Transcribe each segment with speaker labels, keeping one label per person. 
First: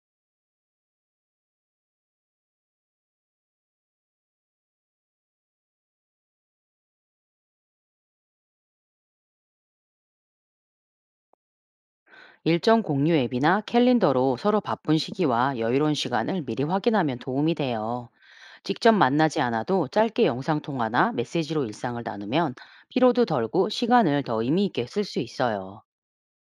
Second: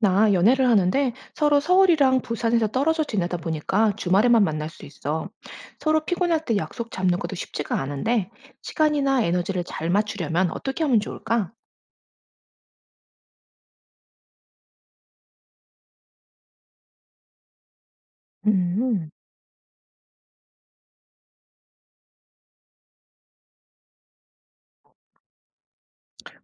Speaker 1: 나 연애를 하는데 서로 서울이랑 부산에서 떨어져 지내다 보니까 주말에만 만날 수 있어. 서로 피곤할 때 약속 잡는 것도 쉽지가 않은데 시간이나 에너지를 잘 맞추려면 어떻게 하면 좋을까?
Speaker 2: 일정 공유 앱이나 캘린더로 서로 바쁜 시기와 여유로운 시간을 미리 확인하면 도움이 돼요. 직접
Speaker 1: 음,
Speaker 2: 만나지 않아도 짧게 영상통화나 메시지로 일상을 나누면 피로도 덜고 시간을 더 의미 있게 쓸 수 있어요.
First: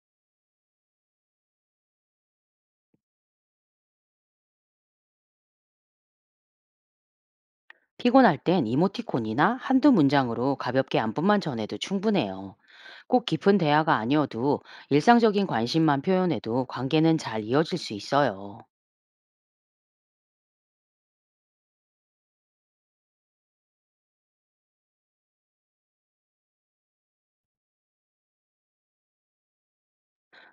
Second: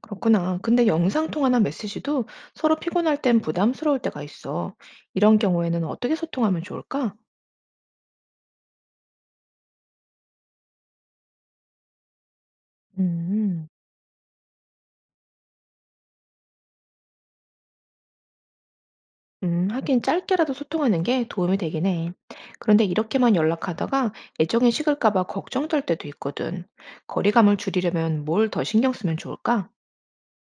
Speaker 1: 그렇구나. 근데 영상통화나 메시지도 서로 피곤할 땐 부담스러울 때가 있어. 이런 경우에는 어떻게 소통하면 좋을까?
Speaker 2: 피곤할 땐 이모티콘이나 한두 문장으로 가볍게 안부만 전해도 충분해요. 꼭 깊은
Speaker 1: 음.
Speaker 2: 대화가 아니어도 일상적인 관심만 표현해도 관계는 잘 이어질 수 있어요.
Speaker 1: 하긴 짧게라도 소통하는 게 도움이 되긴 해. 그런데 이렇게만 연락하다가 애정이 식을까 봐 걱정될 때도 있거든. 거리감을 줄이려면 뭘 더 신경 쓰면 좋을까?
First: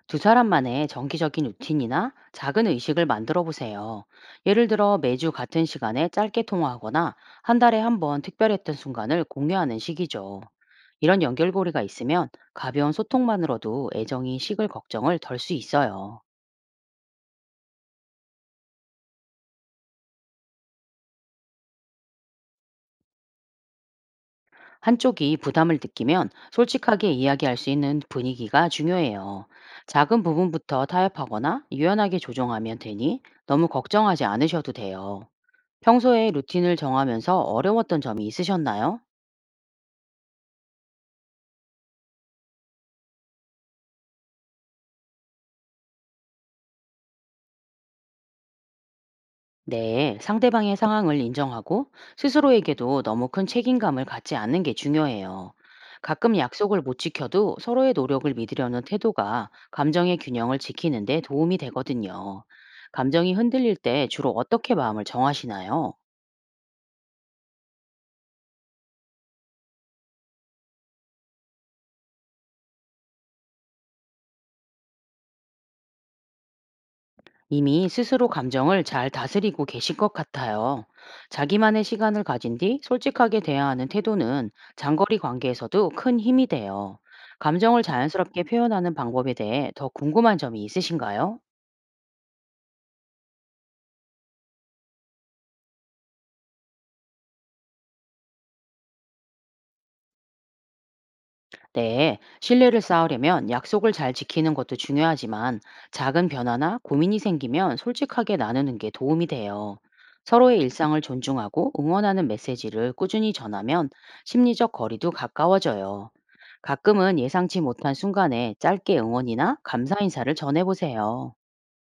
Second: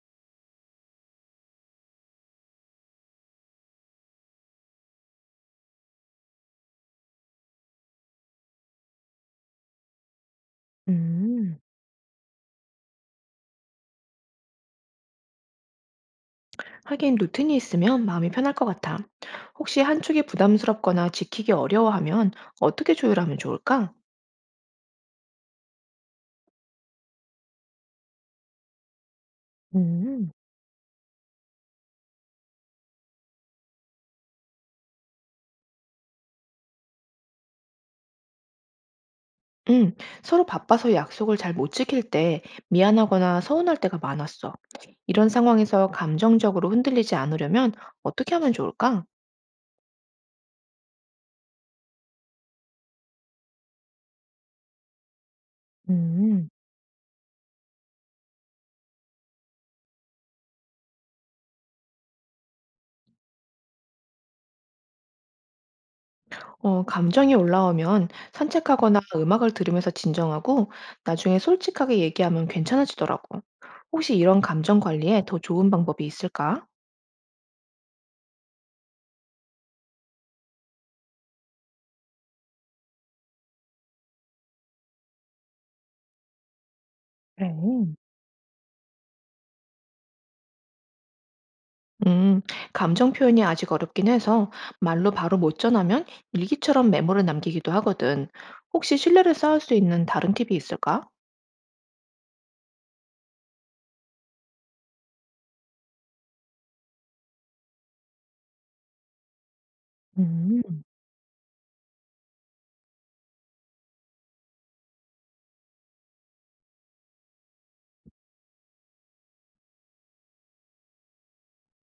Speaker 2: 두 사람만의 정기적인 루틴이나 작은 의식을 만들어 보세요. 예를 들어 매주 같은 시간에 짧게 통화하거나 한 달에 한 번 특별했던 순간을 공유하는 식이죠. 이런
Speaker 1: 음,
Speaker 2: 연결고리가 있으면 가벼운 소통만으로도 애정이 식을 걱정을 덜 수 있어요.
Speaker 1: 하긴 루틴이 있으면 마음이 편할 것 같아. 혹시 한쪽이 부담스럽거나 지키기 어려워하면 어떻게 조율하면 좋을까?
Speaker 2: 한쪽이 부담을 느끼면 솔직하게 이야기할 수 있는 분위기가 중요해요. 작은
Speaker 1: 음,
Speaker 2: 부분부터 타협하거나 유연하게 조정하면 되니 너무 걱정하지 않으셔도 돼요. 평소에 루틴을 정하면서 어려웠던 점이 있으셨나요?
Speaker 1: 음, 서로 바빠서 약속을 잘 못 지킬 때 미안하거나 서운할 때가 많았어. 이런 상황에서 감정적으로 흔들리지 않으려면 어떻게 하면 좋을까?
Speaker 2: 네, 상대방의 상황을 인정하고 스스로에게도 너무 큰 책임감을 갖지 않는 게 중요해요. 가끔
Speaker 1: 음.
Speaker 2: 약속을 못 지켜도 서로의 노력을 믿으려는 태도가 감정의 균형을 지키는 데 도움이 되거든요. 감정이 흔들릴 때 주로 어떻게 마음을 정하시나요?
Speaker 1: 감정이 올라오면 산책하거나 음악을 들으면서 진정하고 나중에 솔직하게 얘기하면 괜찮아지더라고. 혹시 이런 감정 관리에 더 좋은 방법이 있을까?
Speaker 2: 이미 스스로 감정을 잘 다스리고 계실 것 같아요. 자기만의 시간을 가진 뒤 솔직하게 대화하는 태도는 장거리 관계에서도 큰 힘이 돼요.
Speaker 1: 그래.
Speaker 2: 감정을 자연스럽게 표현하는 방법에 대해 더 궁금한 점이 있으신가요?
Speaker 1: 음, 감정 표현이 아직 어렵긴 해서 말로 바로 못 전하면 일기처럼 메모를 남기기도 하거든. 혹시 신뢰를 쌓을 수 있는 다른 팁이 있을까?
Speaker 2: 네, 신뢰를 쌓으려면 약속을 잘 지키는 것도 중요하지만 작은 변화나 고민이 생기면 솔직하게 나누는 게 도움이 돼요. 서로의
Speaker 1: 음.
Speaker 2: 일상을 존중하고 응원하는 메시지를 꾸준히 전하면 심리적 거리도 가까워져요. 가끔은 예상치 못한 순간에 짧게 응원이나 감사 인사를 전해보세요.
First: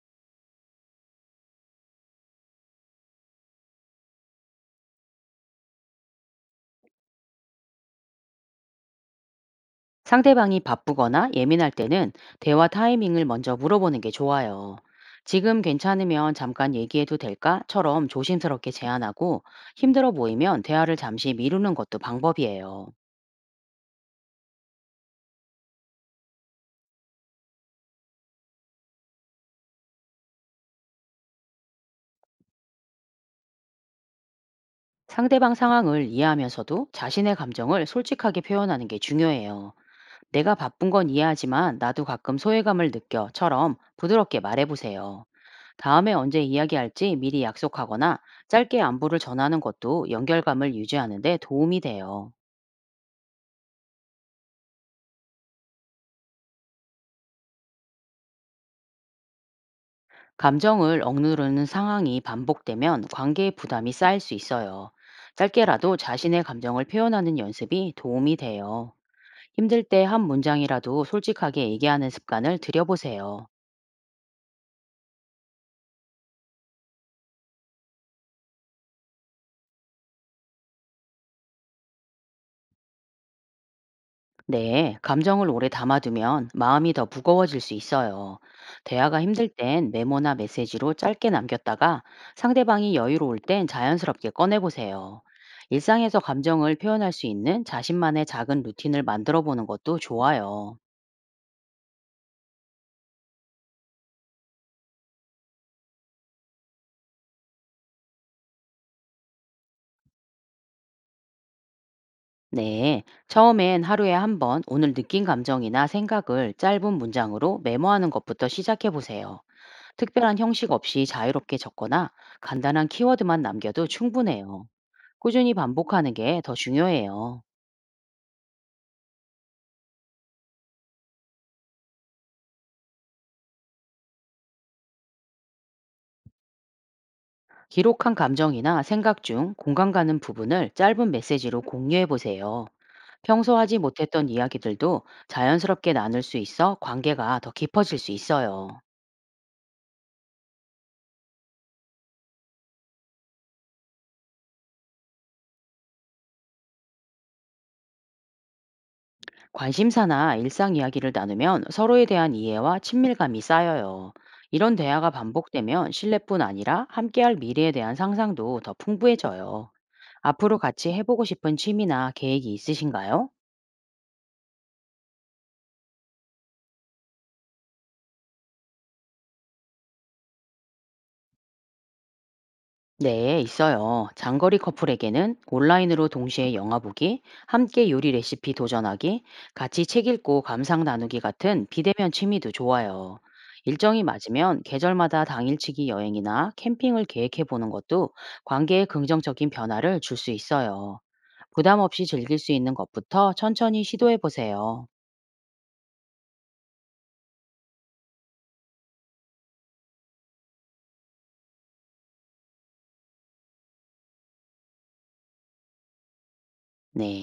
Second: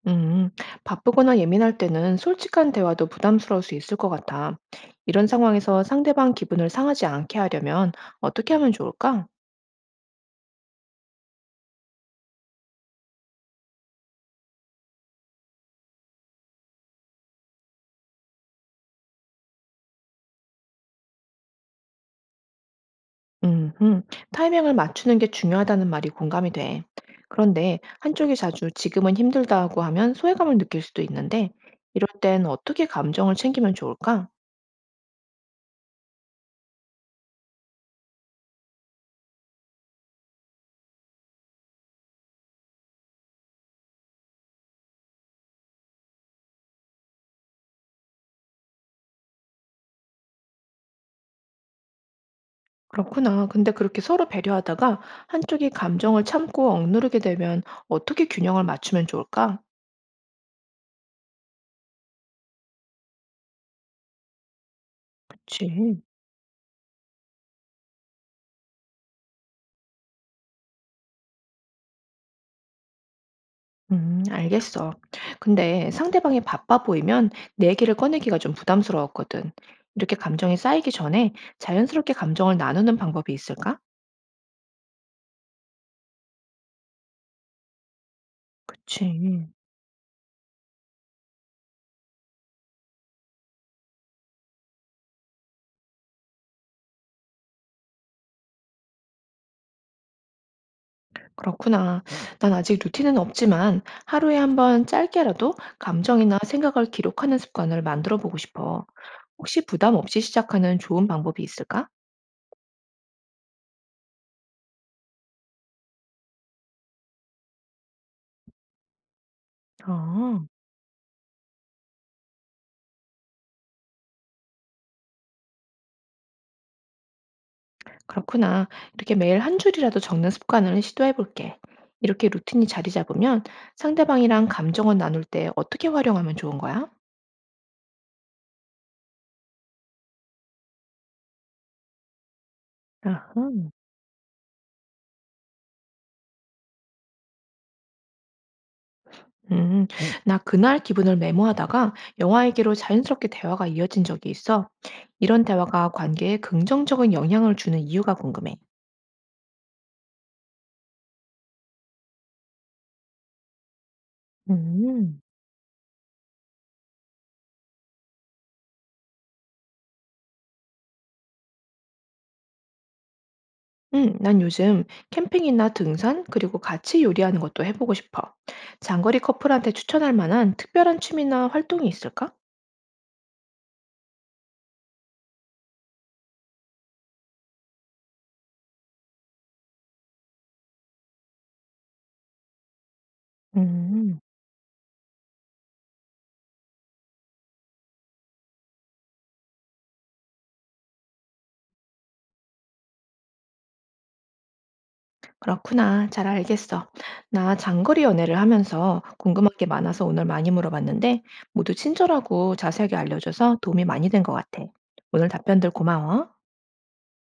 Speaker 1: 음, 바쁘거나 예민할 때는 솔직한 대화도 부담스러울 수 있을 것 같아. 이런 상황에서 상대방 기분을 상하지 않게 하려면 어떻게 하면 좋을까?
Speaker 2: 상대방이 바쁘거나 예민할 때는 대화 타이밍을 먼저 물어보는 게 좋아요. 지금 괜찮으면 잠깐 얘기해도 될까?처럼 조심스럽게 제안하고 힘들어 보이면 대화를 잠시 미루는 것도 방법이에요.
Speaker 1: 음, 음, 타이밍을 맞추는 게 중요하다는 말이 공감이 돼. 그런데 한쪽이 자주 지금은 힘들다 하고 하면 소외감을 느낄 수도 있는데, 이럴 땐 어떻게 감정을 챙기면 좋을까?
Speaker 2: 상대방 상황을 이해하면서도 자신의 감정을 솔직하게 표현하는 게 중요해요. 내가 바쁜 건 이해하지만 나도 가끔 소외감을 느껴처럼 부드럽게 말해보세요. 다음에 언제 이야기할지 미리 약속하거나 짧게 안부를 전하는 것도 연결감을 유지하는 데 도움이 돼요.
Speaker 1: 그렇구나. 근데 그렇게 서로 배려하다가 한쪽이 감정을 참고 억누르게 되면 어떻게 균형을 맞추면 좋을까?
Speaker 2: 감정을 억누르는 상황이 반복되면 관계에 부담이 쌓일 수 있어요.
Speaker 1: 그치.
Speaker 2: 짧게라도 자신의 감정을 표현하는 연습이 도움이 돼요. 힘들 때 한 문장이라도 솔직하게 얘기하는 습관을 들여보세요.
Speaker 1: 알겠어. 근데 상대방이 바빠 보이면 내 얘기를 꺼내기가 좀 부담스러웠거든. 이렇게 감정이 쌓이기 전에 자연스럽게 감정을 나누는 방법이 있을까?
Speaker 2: 네, 감정을 오래 담아두면 마음이 더 무거워질 수 있어요. 대화가
Speaker 1: 그치.
Speaker 2: 힘들 땐 메모나 메시지로 짧게 남겼다가 상대방이 여유로울 땐 자연스럽게 꺼내보세요. 일상에서 감정을 표현할 수 있는 자신만의 작은 루틴을 만들어 보는 것도 좋아요.
Speaker 1: 그렇구나. 난 아직 루틴은 없지만 하루에 한 번 짧게라도 감정이나 생각을 기록하는 습관을 만들어 보고 싶어. 혹시 부담 없이 시작하는 좋은 방법이 있을까?
Speaker 2: 네, 처음엔 하루에 한 번 오늘 느낀 감정이나 생각을 짧은 문장으로 메모하는 것부터 시작해 보세요. 특별한
Speaker 1: 어.
Speaker 2: 형식 없이 자유롭게 적거나 간단한 키워드만 남겨도 충분해요. 꾸준히 반복하는 게 더 중요해요.
Speaker 1: 그렇구나. 이렇게 매일 한 줄이라도 적는 습관을 시도해 볼게. 이렇게 루틴이 자리 잡으면 상대방이랑 감정을 나눌 때 어떻게 활용하면 좋은 거야?
Speaker 2: 기록한 감정이나 생각 중 공감 가는 부분을 짧은 메시지로 공유해 보세요. 평소
Speaker 1: 아하.
Speaker 2: 하지 못했던 이야기들도 자연스럽게 나눌 수 있어 관계가 더 깊어질 수 있어요.
Speaker 1: 네. 나 그날 기분을 메모하다가 영화 얘기로 자연스럽게 대화가 이어진 적이 있어. 이런 대화가 관계에 긍정적인 영향을 주는 이유가 궁금해.
Speaker 2: 관심사나 일상 이야기를 나누면 서로에 대한 이해와 친밀감이 쌓여요. 이런 대화가
Speaker 1: 음.
Speaker 2: 반복되면 신뢰뿐 아니라 함께할 미래에 대한 상상도 더 풍부해져요. 앞으로 같이 해보고 싶은 취미나 계획이 있으신가요?
Speaker 1: 난 요즘 캠핑이나 등산, 그리고 같이 요리하는 것도 해보고 싶어. 장거리 커플한테 추천할 만한 특별한 취미나 활동이 있을까?
Speaker 2: 네, 있어요. 장거리 커플에게는 온라인으로 동시에 영화 보기, 함께 요리 레시피 도전하기, 같이 책 읽고 감상 나누기 같은 비대면 취미도 좋아요. 일정이
Speaker 1: 음.
Speaker 2: 맞으면 계절마다 당일치기 여행이나 캠핑을 계획해 보는 것도 관계에 긍정적인 변화를 줄 수 있어요. 부담 없이 즐길 수 있는 것부터 천천히 시도해 보세요.
Speaker 1: 그렇구나. 잘 알겠어. 나 장거리 연애를 하면서 궁금한 게 많아서 오늘 많이 물어봤는데 모두 친절하고 자세하게 알려줘서 도움이 많이 된 것 같아. 오늘 답변들 고마워.
Speaker 2: 네.